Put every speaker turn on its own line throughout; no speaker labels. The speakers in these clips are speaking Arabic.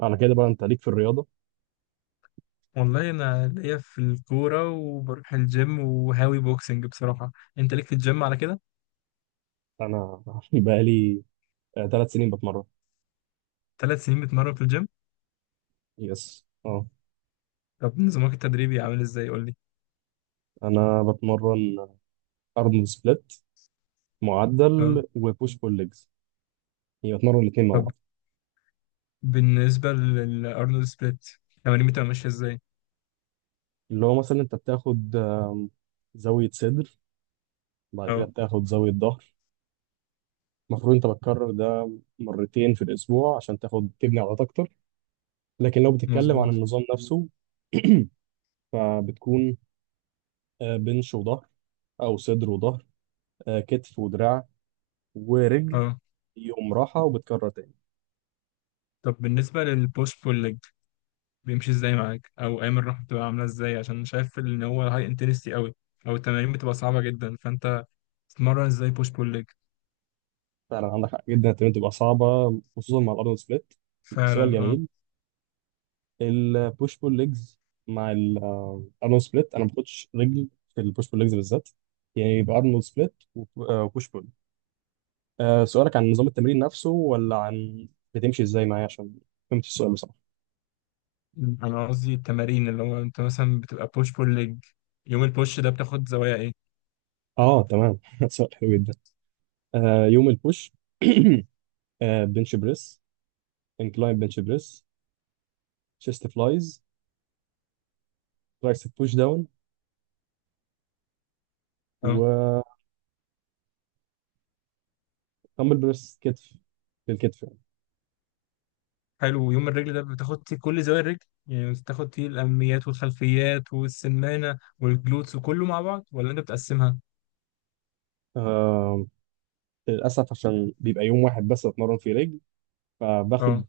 على كده بقى، انت ليك في الرياضه؟
والله انا ليا في الكوره وبروح الجيم وهاوي بوكسنج بصراحه. انت ليك في الجيم على كده؟
انا بقى لي 3 سنين بتمرن.
3 سنين بتمرن في الجيم؟
يس، اه.
طب نظامك التدريبي عامل ازاي، قول لي.
انا بتمرن ارنولد سبليت معدل
تمام.
وبوش بول ليجز، يعني بتمرن الاثنين مع
طب
بعض.
بالنسبه للارنولد سبليت، تمارين بتبقى ماشيه ازاي؟
اللي هو مثلا انت بتاخد زاويه صدر، بعد كده
اه،
بتاخد زاويه ظهر. المفروض انت بتكرر ده مرتين في الاسبوع عشان تاخد تبني عضلات اكتر، لكن لو بتتكلم عن
مظبوط.
النظام نفسه فبتكون بنش وظهر، او صدر وظهر، كتف ودراع، ورجل.
اه.
يوم راحه وبتكرر تاني.
طب بالنسبه للبوش بول ليج، بيمشي ازاي معاك، او ايام الراحه بتبقى عامله ازاي؟ عشان شايف ان هو هاي انتنستي قوي او التمارين بتبقى صعبه جدا، فانت تتمرن ازاي بوش بول ليج؟
فعلا عندك حق، جدا التمرين تبقى صعبة، خصوصا مع الأرنولد سبليت. سؤال
فعلا اه.
جميل. البوش بول ليجز مع الأرنولد سبليت، أنا ما باخدش رجل في البوش بول ليجز بالذات. يعني يبقى أرنولد سبليت وبوش بول. سؤالك عن نظام التمرين نفسه ولا عن بتمشي إزاي معايا؟ عشان فهمت السؤال بصراحة.
مم. انا قصدي التمارين، اللي هو انت مثلا بتبقى بوش بول ليج، يوم البوش ده بتاخد زوايا ايه؟
أه، تمام. سؤال حلو جدا. يوم البوش. بنش بريس، انكلاين بنش بريس، شيست فلايز، ترايسب بوش داون،
اه.
وتمبل بريس كتف، للكتف.
حلو، يوم الرجل ده بتاخد فيه كل زوايا الرجل؟ يعني بتاخد فيه الاماميات والخلفيات والسمانه والجلوتس وكله مع بعض، ولا انت بتقسمها؟
آه للأسف عشان بيبقى يوم واحد بس أتمرن فيه رجل، فباخد
اه.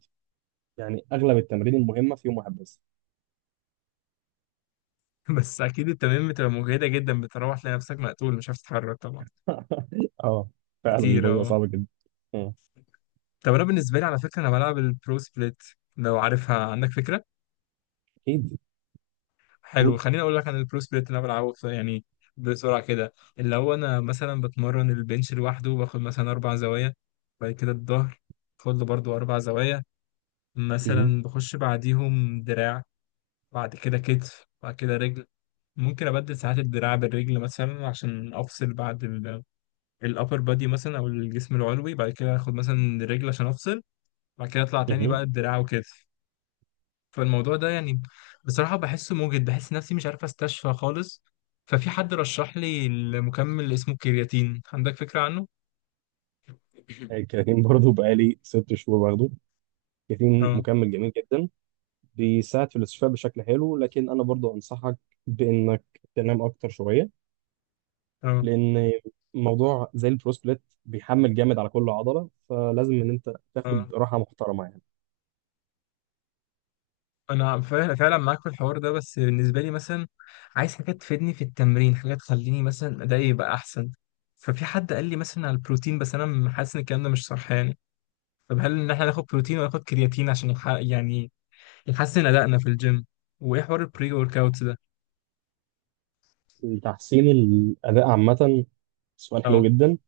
يعني أغلب التمارين المهمة في يوم واحد بس.
بس اكيد التمارين بتبقى مجهده جدا، بتروح تلاقي نفسك مقتول، مش عارف تتحرك طبعا.
اه، فعلا الموضوع
كتير
بيبقى
اه.
صعب جدا. آه،
طب انا بالنسبه لي، على فكره، انا بلعب البرو سبليت، لو عارفها عندك فكره.
أكيد.
حلو،
قول.
خليني اقول لك عن البرو سبليت اللي انا بلعبه يعني بسرعه كده. اللي هو انا مثلا بتمرن البنش لوحده، باخد مثلا 4 زوايا. بعد كده الظهر، باخد له برضه 4 زوايا.
مهم.
مثلا بخش بعديهم دراع، بعد كده كتف، بعد كده رجل. ممكن ابدل ساعات الدراع بالرجل مثلا عشان افصل بعد الابر بادي مثلا، او الجسم العلوي، بعد كده اخد مثلا الرجل عشان افصل، بعد كده اطلع تاني
مهم.
بقى الدراع وكده. فالموضوع ده يعني بصراحة بحسه موجد، بحس نفسي مش عارف استشفى خالص. ففي حد رشح لي المكمل اسمه كرياتين، عندك فكرة عنه؟
الكرياتين برضه بقالي 6 شهور باخده. كرياتين
اه.
مكمل جميل جدا، بيساعد في الاستشفاء بشكل حلو، لكن أنا برضه أنصحك بإنك تنام أكتر شوية،
اه.
لأن موضوع زي البروسبليت بيحمل جامد على كل عضلة، فلازم إن أنت تاخد
اه،
راحة محترمة يعني.
انا فعلا فعلا معاك في الحوار ده، بس بالنسبة لي مثلا عايز حاجة تفيدني في التمرين، حاجة تخليني مثلا ادائي يبقى احسن. ففي حد قال لي مثلا على البروتين، بس انا حاسس ان الكلام ده مش صح يعني. طب هل ان احنا ناخد بروتين ولا ناخد كرياتين عشان يعني يحسن ادائنا في الجيم؟ وايه حوار البري ورك اوت ده؟
تحسين الأداء عامة، سؤال حلو
اه.
جدا.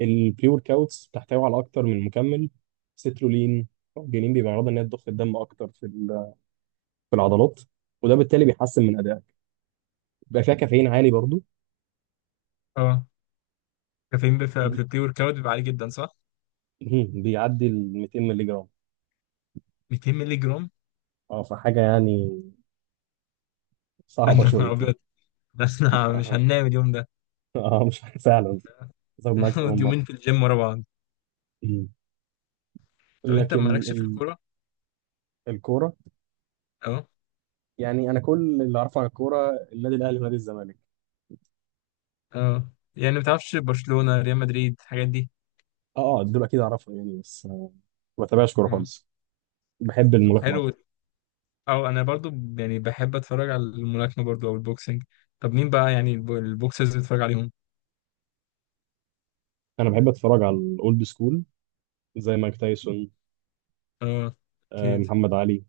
البري ورك اوتس بتحتوي على أكتر من مكمل، سترولين أو جنين، بيبقى غرضها إن هي تضخ الدم أكتر في العضلات، وده بالتالي بيحسن من أدائك. بيبقى فيها كافيين عالي برضو.
اه. كافيين في
وب-
البري ورك اوت بيبقى عالي جدا، صح؟
مهم. بيعدي ال 200 مللي جرام.
200 مللي جرام.
أه، فحاجة يعني
يا
صعبة
نهار
شويتين.
ابيض. بس انا مش
أه،
هننام اليوم ده.
أه، مش فعلا. زود معاك أكتر
هنقعد
من مرة.
يومين في الجيم ورا بعض.
مم.
طب انت
لكن
مالكش في الكوره؟
الكورة.
اه.
يعني أنا كل اللي أعرفه عن الكورة النادي الأهلي ونادي الزمالك.
اه، يعني ما بتعرفش برشلونه، ريال مدريد، الحاجات دي؟
اه، اه، دول اكيد اعرفهم يعني، بس ما بتابعش كوره
اه.
خالص. بحب
طب
الملاكمه
حلو.
اكتر.
اه، انا برضو يعني بحب اتفرج على الملاكمه برضو، او البوكسنج. طب مين بقى يعني البوكسرز اللي بتتفرج عليهم؟
انا بحب اتفرج على الاولد سكول، زي مايك تايسون.
اه. اكيد.
محمد علي.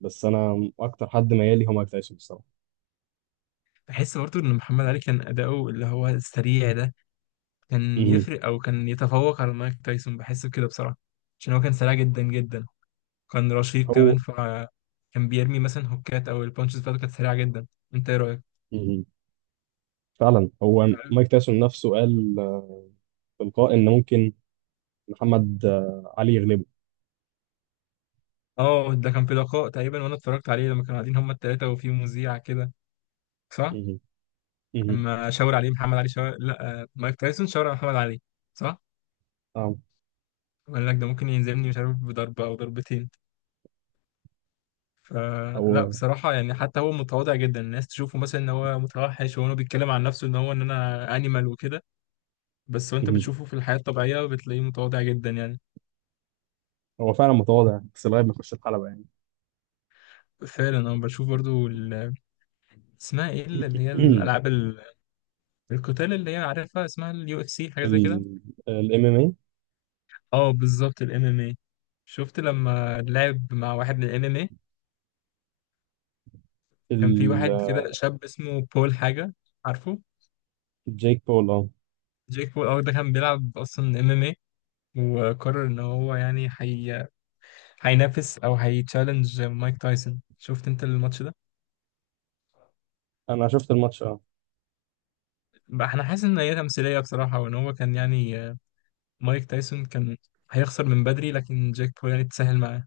بس انا اكتر حد ميالي هو مايك تايسون الصراحه.
بحس برضو ان محمد علي كان اداؤه اللي هو السريع ده كان
مهم.
يفرق، او كان يتفوق على مايك تايسون، بحس بكده بصراحه. عشان هو كان سريع جدا جدا، كان رشيق
هو.
كمان، فكان بيرمي مثلا هوكات، او البانشز بتاعته كانت سريعه جدا. انت ايه رايك؟
مهم. فعلا هو
تعرف،
مايك تايسون نفسه قال في لقاء ان ممكن محمد علي يغلبه.
اه، ده كان في لقاء تقريبا، وانا اتفرجت عليه لما كانوا قاعدين هما التلاته وفي مذيع كده. صح؟
مهم. مهم.
لما شاور عليه محمد علي، شاور، لا مايك تايسون شاور على محمد علي. صح؟
اه.
وقال لك ده ممكن ينزلني، مش عارف، بضربه او ضربتين. فلا
هو.
بصراحه، يعني حتى هو متواضع جدا، الناس تشوفه مثلا ان هو متوحش، وهو بيتكلم عن نفسه ان هو، ان انا انيمال وكده. بس وانت
مهم.
بتشوفه في الحياه الطبيعيه بتلاقيه متواضع جدا يعني.
هو فعلا متواضع، بس لغايه ما يخش الحلبه يعني.
فعلا انا بشوف برضو. اسمها ايه اللي هي الالعاب القتال، اللي هي عارفها اسمها اليو اف سي، حاجه زي كده.
الام ام ام
اه، بالظبط الام ام اي. شفت لما لعب مع واحد من الام ام اي؟
اي.
كان في واحد كده شاب اسمه بول حاجه، عارفه؟
جيك بول، اه.
جيك بول اه، ده كان بيلعب اصلا ام ام اي، وقرر ان هو يعني هينافس او هيتشالنج مايك تايسون. شفت انت الماتش ده؟
انا شفت الماتش.
بقى احنا حاسس ان هي تمثيليه بصراحه، وان هو كان يعني مايك تايسون كان هيخسر من بدري، لكن جيك بول يعني اتسهل معاه.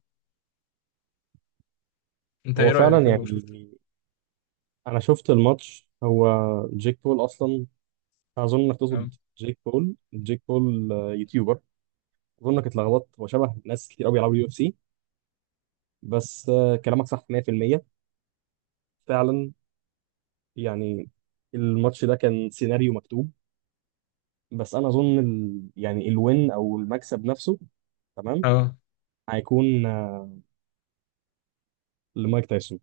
انت
هو
ايه
فعلا
رايك لو
يعني
شفته؟
انا شفت الماتش. هو جيك بول اصلا. اظن انك تقصد جيك بول، جيك بول يوتيوبر. اظن انك اتلخبطت، هو شبه ناس كتير قوي بيلعبوا يو اف سي. بس كلامك صح 100%. فعلا، يعني الماتش ده كان سيناريو مكتوب. بس انا اظن يعني الوين او المكسب نفسه، تمام،
اه.
هيكون لمايك تايسون،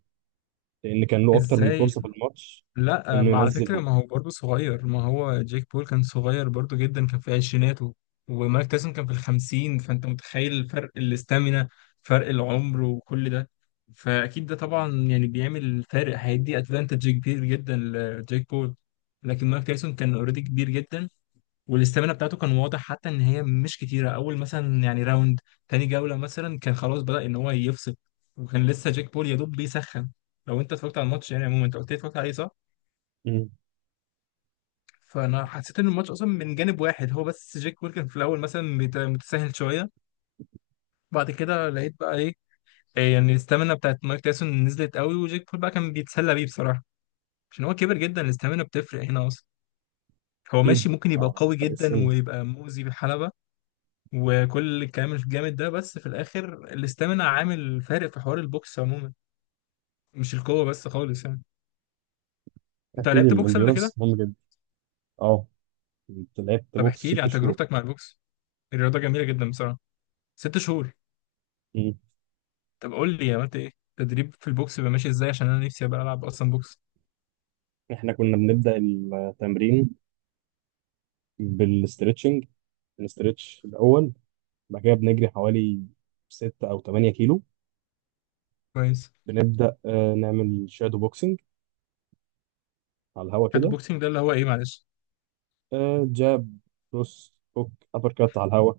لان كان له اكتر من
ازاي؟
فرصة في الماتش
لا،
انه
ما على
ينزل
فكره
هو.
ما هو برضه صغير، ما هو جيك بول كان صغير برضه جدا، كان في عشريناته، ومايك تايسون كان في الخمسين. فانت متخيل فرق الاستامينا، فرق العمر وكل ده؟ فاكيد ده طبعا يعني بيعمل فارق، هيدي ادفانتج كبير جدا لجيك بول. لكن مايك تايسون كان اوريدي كبير جدا، والاستامينا بتاعته كان واضح حتى ان هي مش كتيره. اول مثلا يعني راوند، تاني جوله مثلا، كان خلاص بدأ ان هو يفصل، وكان لسه جيك بول يا دوب بيسخن. لو انت اتفرجت على الماتش يعني عموما، انت قلت لي اتفرجت عليه، صح؟
مم.
فانا حسيت ان الماتش اصلا من جانب واحد، هو بس جيك بول كان في الاول مثلا متساهل شويه. بعد كده لقيت بقى ايه؟ إيه يعني الاستامينا بتاعت مايك تايسون نزلت قوي، وجيك بول بقى كان بيتسلى بيه بصراحه. عشان هو كبر جدا، الاستامينا بتفرق هنا اصلا. هو
اكيد.
ماشي ممكن يبقى قوي
فرق
جدا
السن.
ويبقى مؤذي بالحلبة، وكل الكلام الجامد ده، بس في الاخر الاستامينا عامل فارق في حوار البوكس عموما، مش القوه بس خالص يعني. انت
اكيد
لعبت بوكس قبل كده؟
الانديورنس مهم. اه، كنت لعبت
طب
بوكس
احكي لي
ست
عن
شهور
تجربتك مع البوكس، الرياضه جميله جدا بصراحه. 6 شهور؟
مم.
طب قول لي عملت ايه. تدريب في البوكس بيبقى ماشي ازاي؟ عشان انا نفسي ابقى العب اصلا بوكس.
احنا كنا بنبدأ التمرين بالاسترتشنج، بنسترتش الأول. بعد كده بنجري حوالي 6 أو 8 كيلو.
كويس.
بنبدأ نعمل شادو بوكسنج على الهوا
كات
كده.
بوكسنج ده اللي هو ايه، معلش؟
جاب، كروس، هوك، أبر كات على الهوا.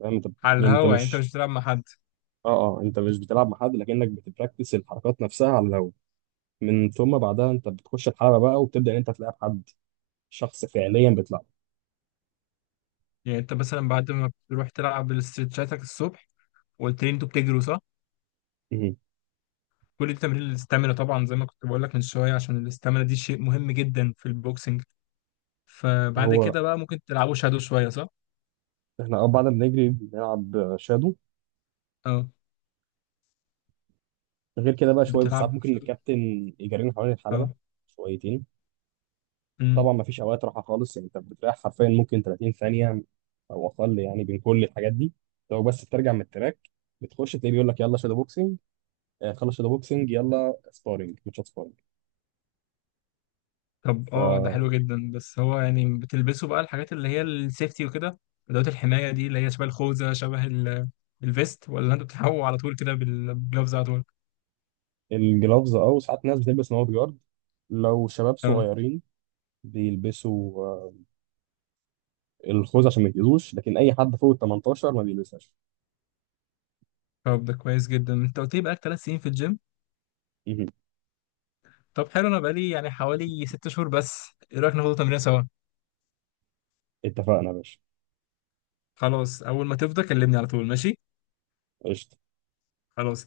فاهم انت؟
على
يعني انت
الهوا، يعني انت مش
مش،
بتلعب مع حد؟
اه، اه، انت مش بتلعب مع حد، لكنك بتبراكتس الحركات نفسها على الهوا. من ثم بعدها انت بتخش الحلبة بقى، وبتبدأ ان انت تلعب حد، شخص فعليا بتلعب.
يعني انت مثلا بعد ما بتروح تلعب الاسترتشاتك الصبح، وقلت لي انتوا بتجروا، صح؟
مم.
كل دي تمرين الاستامينا طبعا، زي ما كنت بقول لك من شويه، عشان الاستامينا دي شيء مهم جدا في البوكسنج. فبعد
هو
كده بقى ممكن تلعبوا شادو شوية، صح؟
احنا بعد ما بنجري بنلعب شادو.
اه.
غير كده بقى شويه بس،
بتلعب
ساعات ممكن
شادو.
الكابتن يجرينا حوالين الحلبه
اه.
شويتين. طبعا
امم.
ما فيش اوقات راحه خالص، يعني انت بتريح حرفيا ممكن 30 ثانيه او اقل، يعني بين كل الحاجات دي. لو بس بترجع من التراك، بتخش تلاقيه بيقول لك يلا شادو بوكسنج. خلص شادو بوكسنج، يلا سبارنج، ماتشات سبارنج.
طب اه ده حلو جدا، بس هو يعني بتلبسوا بقى الحاجات اللي هي السيفتي وكده، ادوات الحماية دي، اللي هي شبه الخوذة، شبه الفيست، ولا انتوا بتلعبوا على طول كده بالجلوفز على طول؟
فالجلافز، وساعات ناس بتلبس نوت جارد. لو شباب
اه.
صغيرين بيلبسوا الخوذه عشان ما يتاذوش، لكن اي حد فوق ال 18 ما بيلبسهاش.
طب ده كويس جدا، انت قلت لي بقالك 3 سنين في الجيم.
مهم.
طب حلو، انا بقالي يعني حوالي 6 شهور بس. ايه رايك ناخد تمرين سوا؟
اتفقنا يا باشا.
خلاص، اول ما تفضى كلمني على طول، ماشي؟
قشطة.
خلاص.